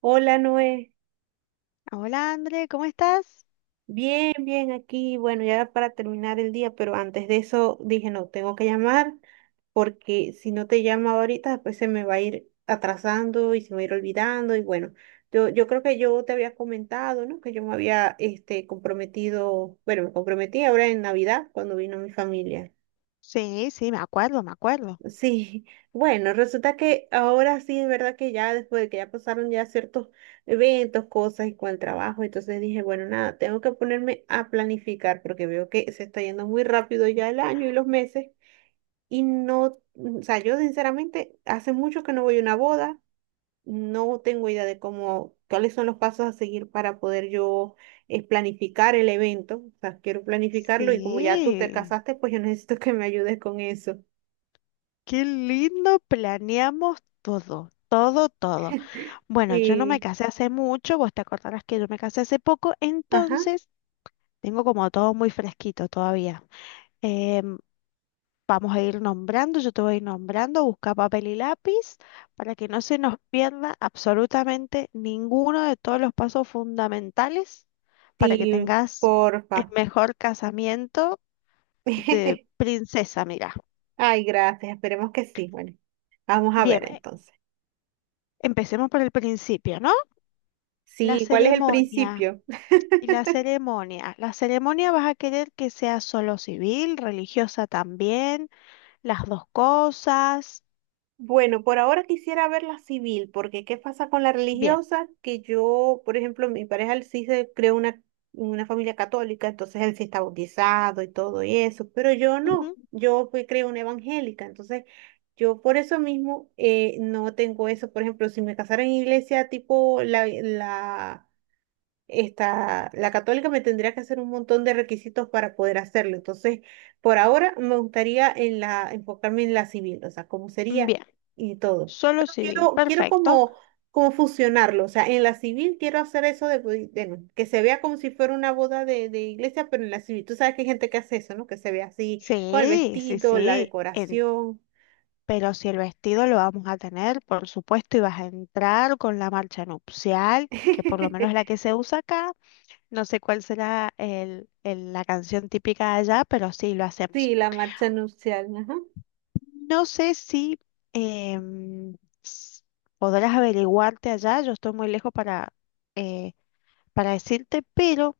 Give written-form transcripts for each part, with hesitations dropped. Hola Noé, Hola, André, ¿cómo estás? bien, bien aquí. Bueno, ya para terminar el día, pero antes de eso dije, no, tengo que llamar porque si no te llamo ahorita, después se me va a ir atrasando y se me va a ir olvidando. Y bueno, yo creo que yo te había comentado, ¿no? Que yo me había comprometido, bueno, me comprometí ahora en Navidad cuando vino mi familia. Sí, sí, me acuerdo, me acuerdo. Sí, bueno, resulta que ahora sí es verdad que ya después de que ya pasaron ya ciertos eventos, cosas y con el trabajo, entonces dije, bueno, nada, tengo que ponerme a planificar porque veo que se está yendo muy rápido ya el año y los meses y no, o sea, yo sinceramente hace mucho que no voy a una boda, no tengo idea de cómo, cuáles son los pasos a seguir para poder yo planificar el evento, o sea, quiero planificarlo y como ya tú te Sí, casaste, pues yo necesito que me ayudes con eso. qué lindo, planeamos todo, todo, todo. Bueno, yo no me Sí. casé hace mucho, vos te acordarás que yo me casé hace poco, Ajá, entonces tengo como todo muy fresquito todavía. Em, Vamos a ir nombrando, yo te voy a ir nombrando, busca papel y lápiz para que no se nos pierda absolutamente ninguno de todos los pasos fundamentales para que sí, tengas el porfa. mejor casamiento de princesa, mira. Ay, gracias, esperemos que sí. Bueno, vamos a Bien, ver eh, entonces. Empecemos por el principio, ¿no? La Sí, ¿cuál es el ceremonia. principio? Y la ceremonia. La ceremonia vas a querer que sea solo civil, religiosa también, las dos cosas. Bueno, por ahora quisiera ver la civil, porque ¿qué pasa con la Bien. religiosa? Que yo, por ejemplo, mi pareja él sí se creó una familia católica, entonces él sí está bautizado y todo y eso, pero yo Ujú. no, yo fui creo una evangélica, entonces yo por eso mismo no tengo eso. Por ejemplo, si me casara en iglesia tipo la esta, la católica me tendría que hacer un montón de requisitos para poder hacerlo. Entonces, por ahora me gustaría en la, enfocarme en la civil, o sea, cómo sería Bien. y todo. Solo Pero civil. quiero Perfecto. como, como fusionarlo, o sea, en la civil quiero hacer eso de, pues, bueno, que se vea como si fuera una boda de iglesia, pero en la civil. Tú sabes que hay gente que hace eso, ¿no? Que se ve así, con el Sí, sí, vestido, la sí. Decoración. Pero si el vestido lo vamos a tener, por supuesto, y vas a entrar con la marcha nupcial, que por lo menos es la que se usa acá. No sé cuál será la canción típica de allá, pero sí, lo hacemos. Sí, la marcha nupcial, ajá. No sé si em, s- podrás averiguarte allá, yo estoy muy lejos eh, para decirte, pero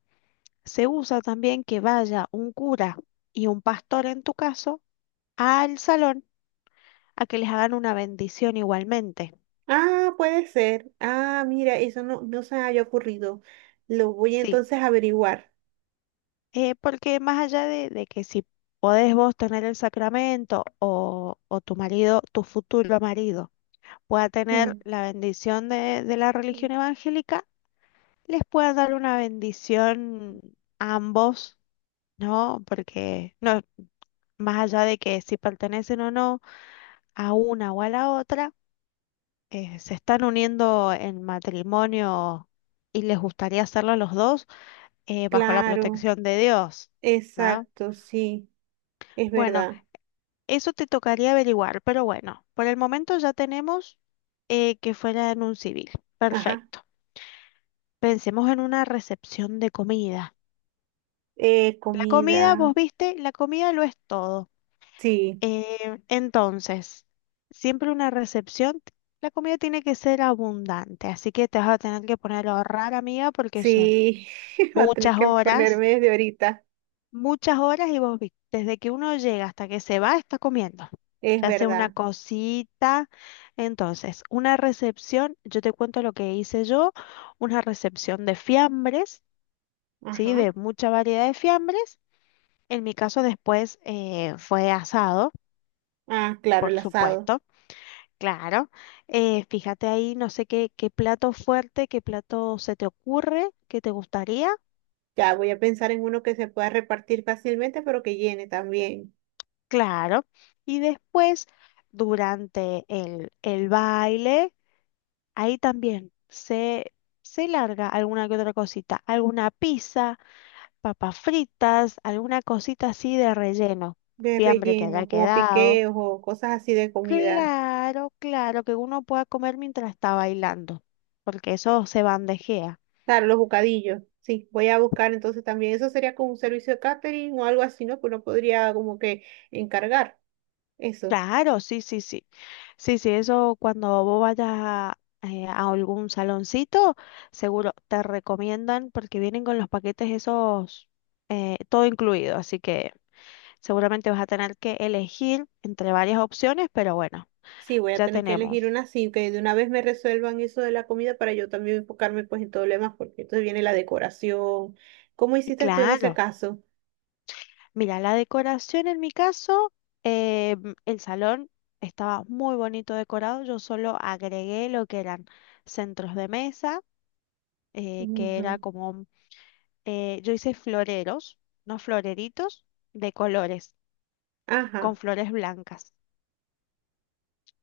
se usa también que vaya un cura y un pastor en tu caso al salón a que les hagan una bendición igualmente. Ah, puede ser. Ah, mira, eso no, no se me había ocurrido. Lo voy Sí, entonces a averiguar. Porque más allá de que si podés vos tener el sacramento o tu marido, tu futuro marido, pueda tener Ujú. la bendición de la religión evangélica, les pueda dar una bendición a ambos, ¿no? Porque no, más allá de que si pertenecen o no a una o a la otra, se están uniendo en matrimonio y les gustaría hacerlo a los dos bajo la Claro, protección de Dios, ¿no? exacto, sí, es Bueno, verdad. eso te tocaría averiguar, pero bueno, por el momento ya tenemos que fuera en un civil. Ajá. Perfecto. Pensemos en una recepción de comida. La comida, Comida. vos viste, la comida lo es todo. Sí, Entonces, siempre una recepción, la comida tiene que ser abundante, así que te vas a tener que poner a ahorrar, amiga, porque son sí, va a tener muchas que horas, ponerme desde ahorita. muchas horas y vos viste, desde que uno llega hasta que se va, está comiendo. Es Ya sea una verdad. cosita. Entonces, una recepción, yo te cuento lo que hice yo, una recepción de fiambres, ¿sí? Ajá. De mucha variedad de fiambres. En mi caso después fue asado, Ah, claro, el asado. supuesto, claro. Fíjate ahí, no sé qué, qué plato fuerte, qué plato se te ocurre, qué te gustaría, Ya voy a pensar en uno que se pueda repartir fácilmente, pero que llene también. claro. Y después, durante el baile. Ahí también se larga alguna que otra cosita, alguna pizza, papas fritas, alguna cosita así de relleno, De fiambre que haya relleno, como quedado. piqueos o cosas así de comida. Claro, claro, que uno pueda comer mientras está bailando, porque eso se bandejea. Claro, los bocadillos. Sí, voy a buscar entonces también. Eso sería como un servicio de catering o algo así, ¿no? Que uno podría como que encargar eso. Claro, sí, sí, sí. Sí, sí, eso cuando vos vayas a algún saloncito, seguro te recomiendan porque vienen con los paquetes esos, todo incluido, así que... Seguramente vas a tener que elegir entre varias opciones, pero bueno, Sí, voy a ya tener que elegir tenemos. una así, que de una vez me resuelvan eso de la comida para yo también enfocarme pues en todo lo demás, porque entonces viene la decoración. ¿Cómo hiciste tú en ese Claro, caso? mira, la decoración en mi caso, eh, el salón estaba muy bonito decorado. Yo solo agregué lo que eran centros de mesa, que Ujú. era como, yo hice floreros, no floreritos de colores, con Ajá. flores blancas.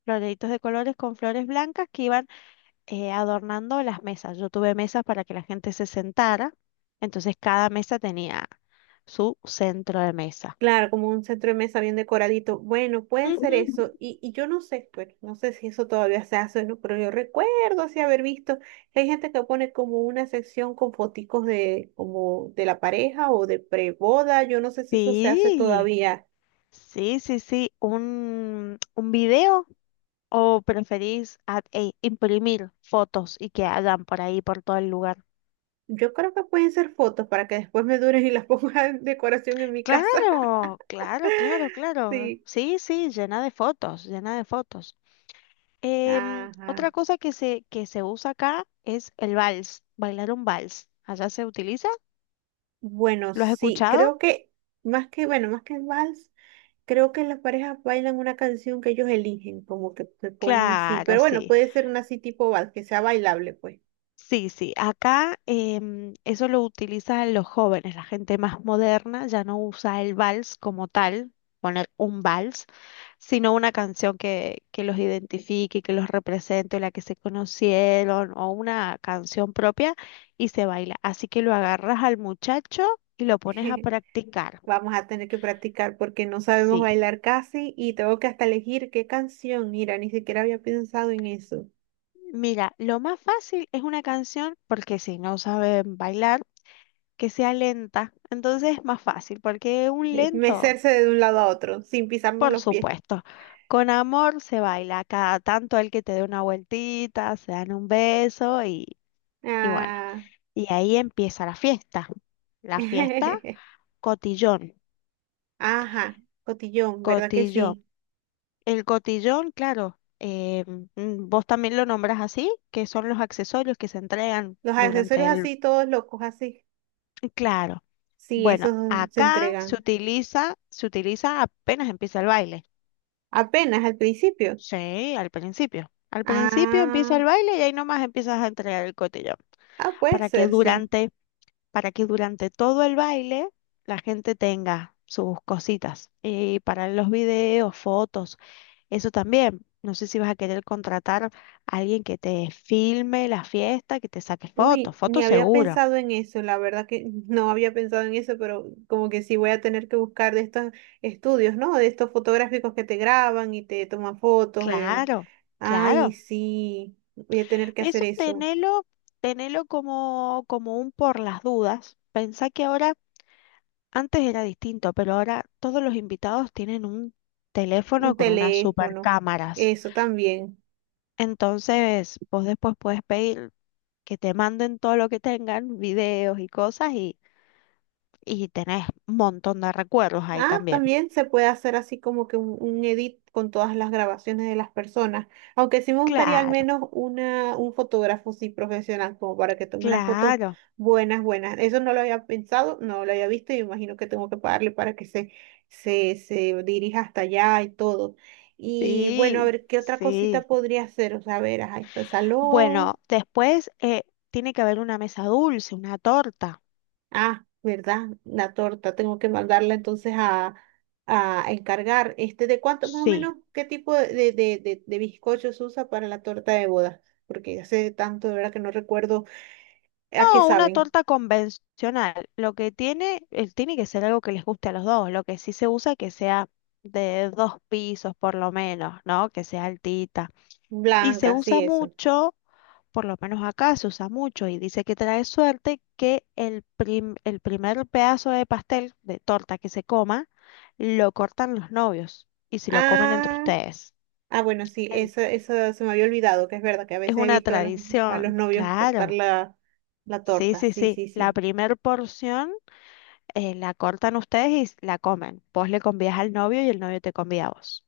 Floreritos de colores con flores blancas que iban adornando las mesas. Yo tuve mesas para que la gente se sentara, entonces cada mesa tenía su centro de mesa. Claro, como un centro de mesa bien decoradito. Bueno, puede ser Ujú. eso. Y yo no sé, bueno, no sé si eso todavía se hace, ¿no? Pero yo recuerdo así haber visto que hay gente que pone como una sección con foticos de, como de la pareja o de preboda. Yo no sé si eso se hace Sí, todavía. sí, sí, sí. Un video o preferís imprimir fotos y que hagan por ahí, por todo el lugar? Yo creo que pueden ser fotos para que después me duren y las ponga en decoración en mi casa. Claro, claro, claro, claro. Sí. Sí, sí, llena de fotos, llena de fotos. Otra Ajá. cosa que se usa acá es el vals, bailar un vals. ¿Allá se utiliza? Bueno, ¿Lo has sí, escuchado? creo que más que, bueno, más que el vals. Creo que las parejas bailan una canción que ellos eligen, como que se ponen así. Claro, Pero bueno, sí. puede ser una así tipo vals, que sea bailable, pues. Sí, sí. Acá eso lo utilizan los jóvenes, la gente más moderna ya no usa el vals como tal, poner un vals, sino una canción que los identifique, que los represente, la que se conocieron o una canción propia y se baila. Así que lo agarras al muchacho y lo pones a practicar. Vamos a tener que practicar porque no sabemos Sí. bailar casi y tengo que hasta elegir qué canción. Mira, ni siquiera había pensado en eso. Mira, lo más fácil es una canción, porque si no saben bailar, que sea lenta. Entonces es más fácil, porque un lento, Mecerse de un lado a otro sin pisarnos por los pies. supuesto. Con amor se baila, cada tanto el que te dé una vueltita, se dan un beso y bueno. Ah. Y ahí empieza la fiesta. La fiesta, cotillón, Ajá, cotillón, ¿verdad que cotillón. sí? El cotillón, claro, vos también lo nombras así, que son los accesorios que se entregan Los durante accesorios el... así, todos locos así. Claro. Sí, Bueno, esos se acá entregan se utiliza apenas empieza el baile. apenas al principio. Sí, al principio. Al principio empieza Ah. el baile y ahí nomás empiezas a entregar el cotillón. Ah, puede Para que ser, sí. durante, para que durante todo el baile la gente tenga sus cositas. Y para los videos, fotos, eso también. No sé si vas a querer contratar a alguien que te filme la fiesta, que te saque fotos, Uy, ni fotos había seguro. pensado en eso, la verdad que no había pensado en eso, pero como que sí voy a tener que buscar de estos estudios, ¿no? De estos fotográficos que te graban y te toman fotos. En... Claro, Ay, claro. sí, voy a tener que hacer Eso eso. tenelo, tenelo como, como un por las dudas. Pensá que ahora, antes era distinto, pero ahora todos los invitados tienen un teléfono Un con unas super teléfono, cámaras. eso también. Entonces, vos después podés pedir que te manden todo lo que tengan, videos y cosas, y tenés un montón de recuerdos ahí Ah, también. también se puede hacer así como que un edit con todas las grabaciones de las personas. Aunque sí me gustaría al Claro, menos una, un fotógrafo sí profesional, como para que tome unas fotos claro, buenas, buenas. Eso no lo había pensado, no lo había visto y me imagino que tengo que pagarle para que se dirija hasta allá y todo. Y bueno, a sí, ver, ¿qué otra cosita sí. podría hacer? O sea, a ver, ahí está el salón. Bueno, después tiene que haber una mesa dulce, una torta. Ah, ¿verdad? La torta, tengo que mandarla entonces a encargar. Este, ¿de cuánto más o Sí. menos qué tipo de bizcocho usa para la torta de boda? Porque hace tanto, de verdad, que no recuerdo a qué No, una saben. torta convencional. Lo que tiene, tiene que ser algo que les guste a los dos. Lo que sí se usa que sea de dos pisos por lo menos, ¿no? Que sea altita. Y se Blanca, sí, usa eso. mucho, por lo menos acá se usa mucho y dice que trae suerte que el primer pedazo de pastel, de torta que se coma, lo cortan los novios y se lo comen entre Ah, ustedes. ah, bueno, sí, En- eso se me había olvidado, que es verdad que a Es veces he una visto a los tradición, novios cortar claro. la, la Sí, torta. sí, Sí, sí. sí, La sí. primer porción la cortan ustedes y la comen. Vos le convías al novio y el novio te convida a vos.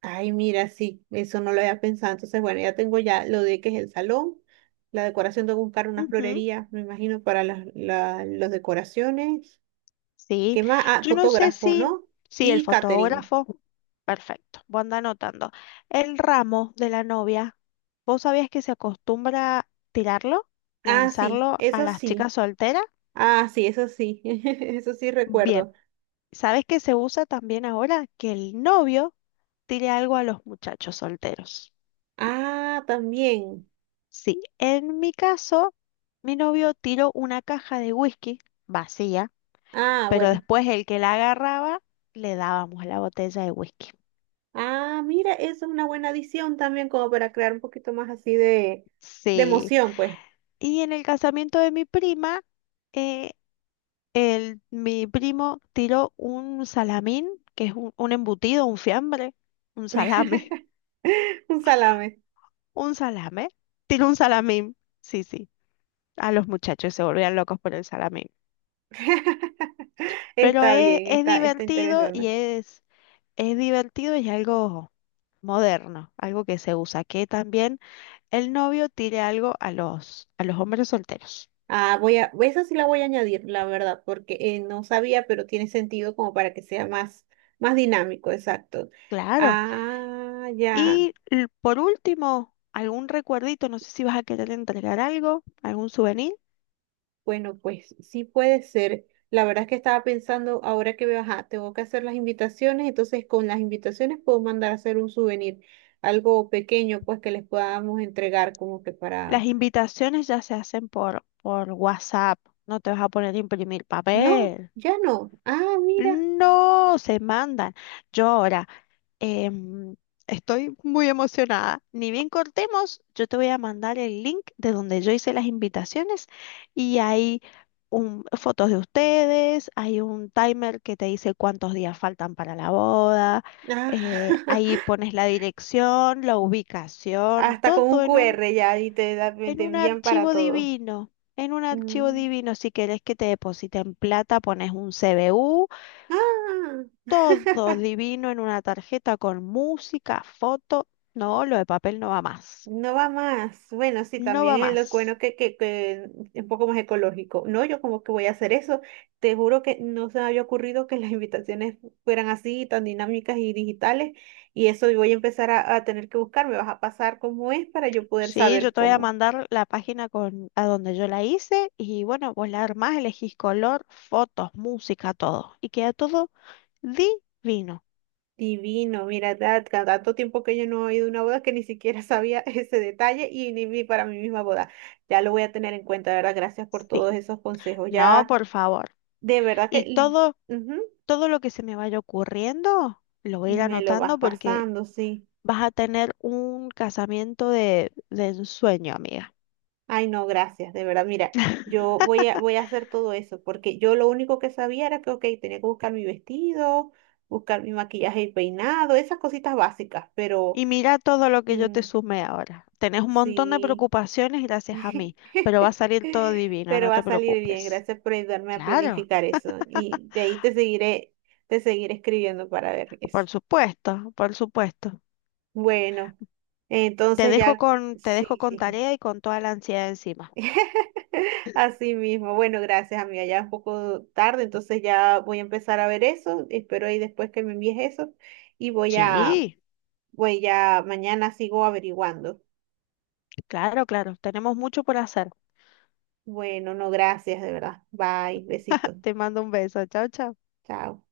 Ay, mira, sí, eso no lo había pensado. Entonces, bueno, ya tengo ya lo de que es el salón, la decoración, tengo que buscar una Ujú. florería, me imagino, para las las decoraciones. Sí, ¿Qué más? Ah, yo no sé fotógrafo, si, ¿no? si el Y catering. fotógrafo, perfecto, vos anda anotando. El ramo de la novia, ¿vos sabías que se acostumbra tirarlo, Ah, sí, lanzarlo a eso las sí. chicas solteras? Ah, sí, eso sí. Eso sí Bien, recuerdo. ¿sabes que se usa también ahora? Que el novio tire algo a los muchachos solteros. Ah, también. Sí, en mi caso, mi novio tiró una caja de whisky vacía, Ah, pero bueno. después el que la agarraba, le dábamos la botella de whisky. Ah, mira, eso es una buena adición también, como para crear un poquito más así de Sí. emoción, pues. Y en el casamiento de mi prima, eh, el, mi primo tiró un salamín, que es un embutido, un fiambre, un salame, Un salame. un salame. Tiró un salamín, sí, sí. A los muchachos se volvían locos por el salamín. Pero Está bien, es está, está divertido y interesante. Es divertido y es algo moderno, algo que se usa, que también el novio tire algo a los hombres solteros. Ah, voy a, esa sí la voy a añadir, la verdad, porque no sabía, pero tiene sentido como para que sea más, más dinámico, exacto. Claro. Ah, ya. Por último, algún recuerdito, no sé si vas a querer entregar algo, algún souvenir. Bueno, pues sí puede ser. La verdad es que estaba pensando, ahora que veo, ajá, tengo que hacer las invitaciones, entonces con las invitaciones puedo mandar a hacer un souvenir, algo pequeño, pues que les podamos entregar como que Las para... invitaciones ya se hacen por WhatsApp, no te vas a poner a imprimir No, papel. ya no. Ah, mira. No, se mandan. Yo ahora Em, estoy muy emocionada. Ni bien cortemos, yo te voy a mandar el link de donde yo hice las invitaciones y hay fotos de ustedes, hay un timer que te dice cuántos días faltan para la boda, Ah, ahí pones la dirección, la ubicación, hasta con un todo QR ya y te, en te un envían para archivo todo. divino. En un archivo Mm. divino, si querés que te depositen plata, pones un CBU, Ah, todo divino en una tarjeta con música, foto. No, lo de papel no va más. no va más. Bueno, sí, No también va es lo más. bueno que es un poco más ecológico. No, yo como que voy a hacer eso. Te juro que no se me había ocurrido que las invitaciones fueran así, tan dinámicas y digitales. Y eso voy a empezar a tener que buscar. Me vas a pasar cómo es para yo poder Sí, yo saber te voy a cómo. mandar la página con, a donde yo la hice y bueno, vos la armás, elegís color, fotos, música, todo. Y queda todo divino. Divino, mira, tanto tiempo que yo no he ido a una boda que ni siquiera sabía ese detalle y ni vi para mi misma boda. Ya lo voy a tener en cuenta, de verdad. Gracias por Sí. todos esos consejos. No, Ya, por favor. de verdad que... Y todo, ujú. todo lo que se me vaya ocurriendo, lo voy a ir Me lo vas anotando porque pasando, sí. vas a tener un casamiento de ensueño, amiga. Ay, no, gracias, de verdad. Mira, voy a hacer todo eso, porque yo lo único que sabía era que, ok, tenía que buscar mi vestido, buscar mi maquillaje y peinado, esas cositas básicas, pero Y mira todo lo que yo mm, te sumé ahora. Tenés un montón de sí. preocupaciones gracias a mí, pero va a salir todo divino, Pero no va te a salir bien, preocupes. gracias por ayudarme a Claro, planificar eso. Y de ahí te seguiré escribiendo para ver eso. por supuesto, por supuesto. Bueno, entonces ya, Te dejo sí, con sí. tarea y con toda la ansiedad encima. Así mismo. Bueno, gracias, amiga. Ya es un poco tarde, entonces ya voy a empezar a ver eso. Espero ahí después que me envíes eso. Y voy a, Sí, voy ya, mañana sigo averiguando. claro, claro. Tenemos mucho por hacer. Bueno, no, gracias, de verdad. Bye, besitos. Te mando un beso. Chao, chao. Chao.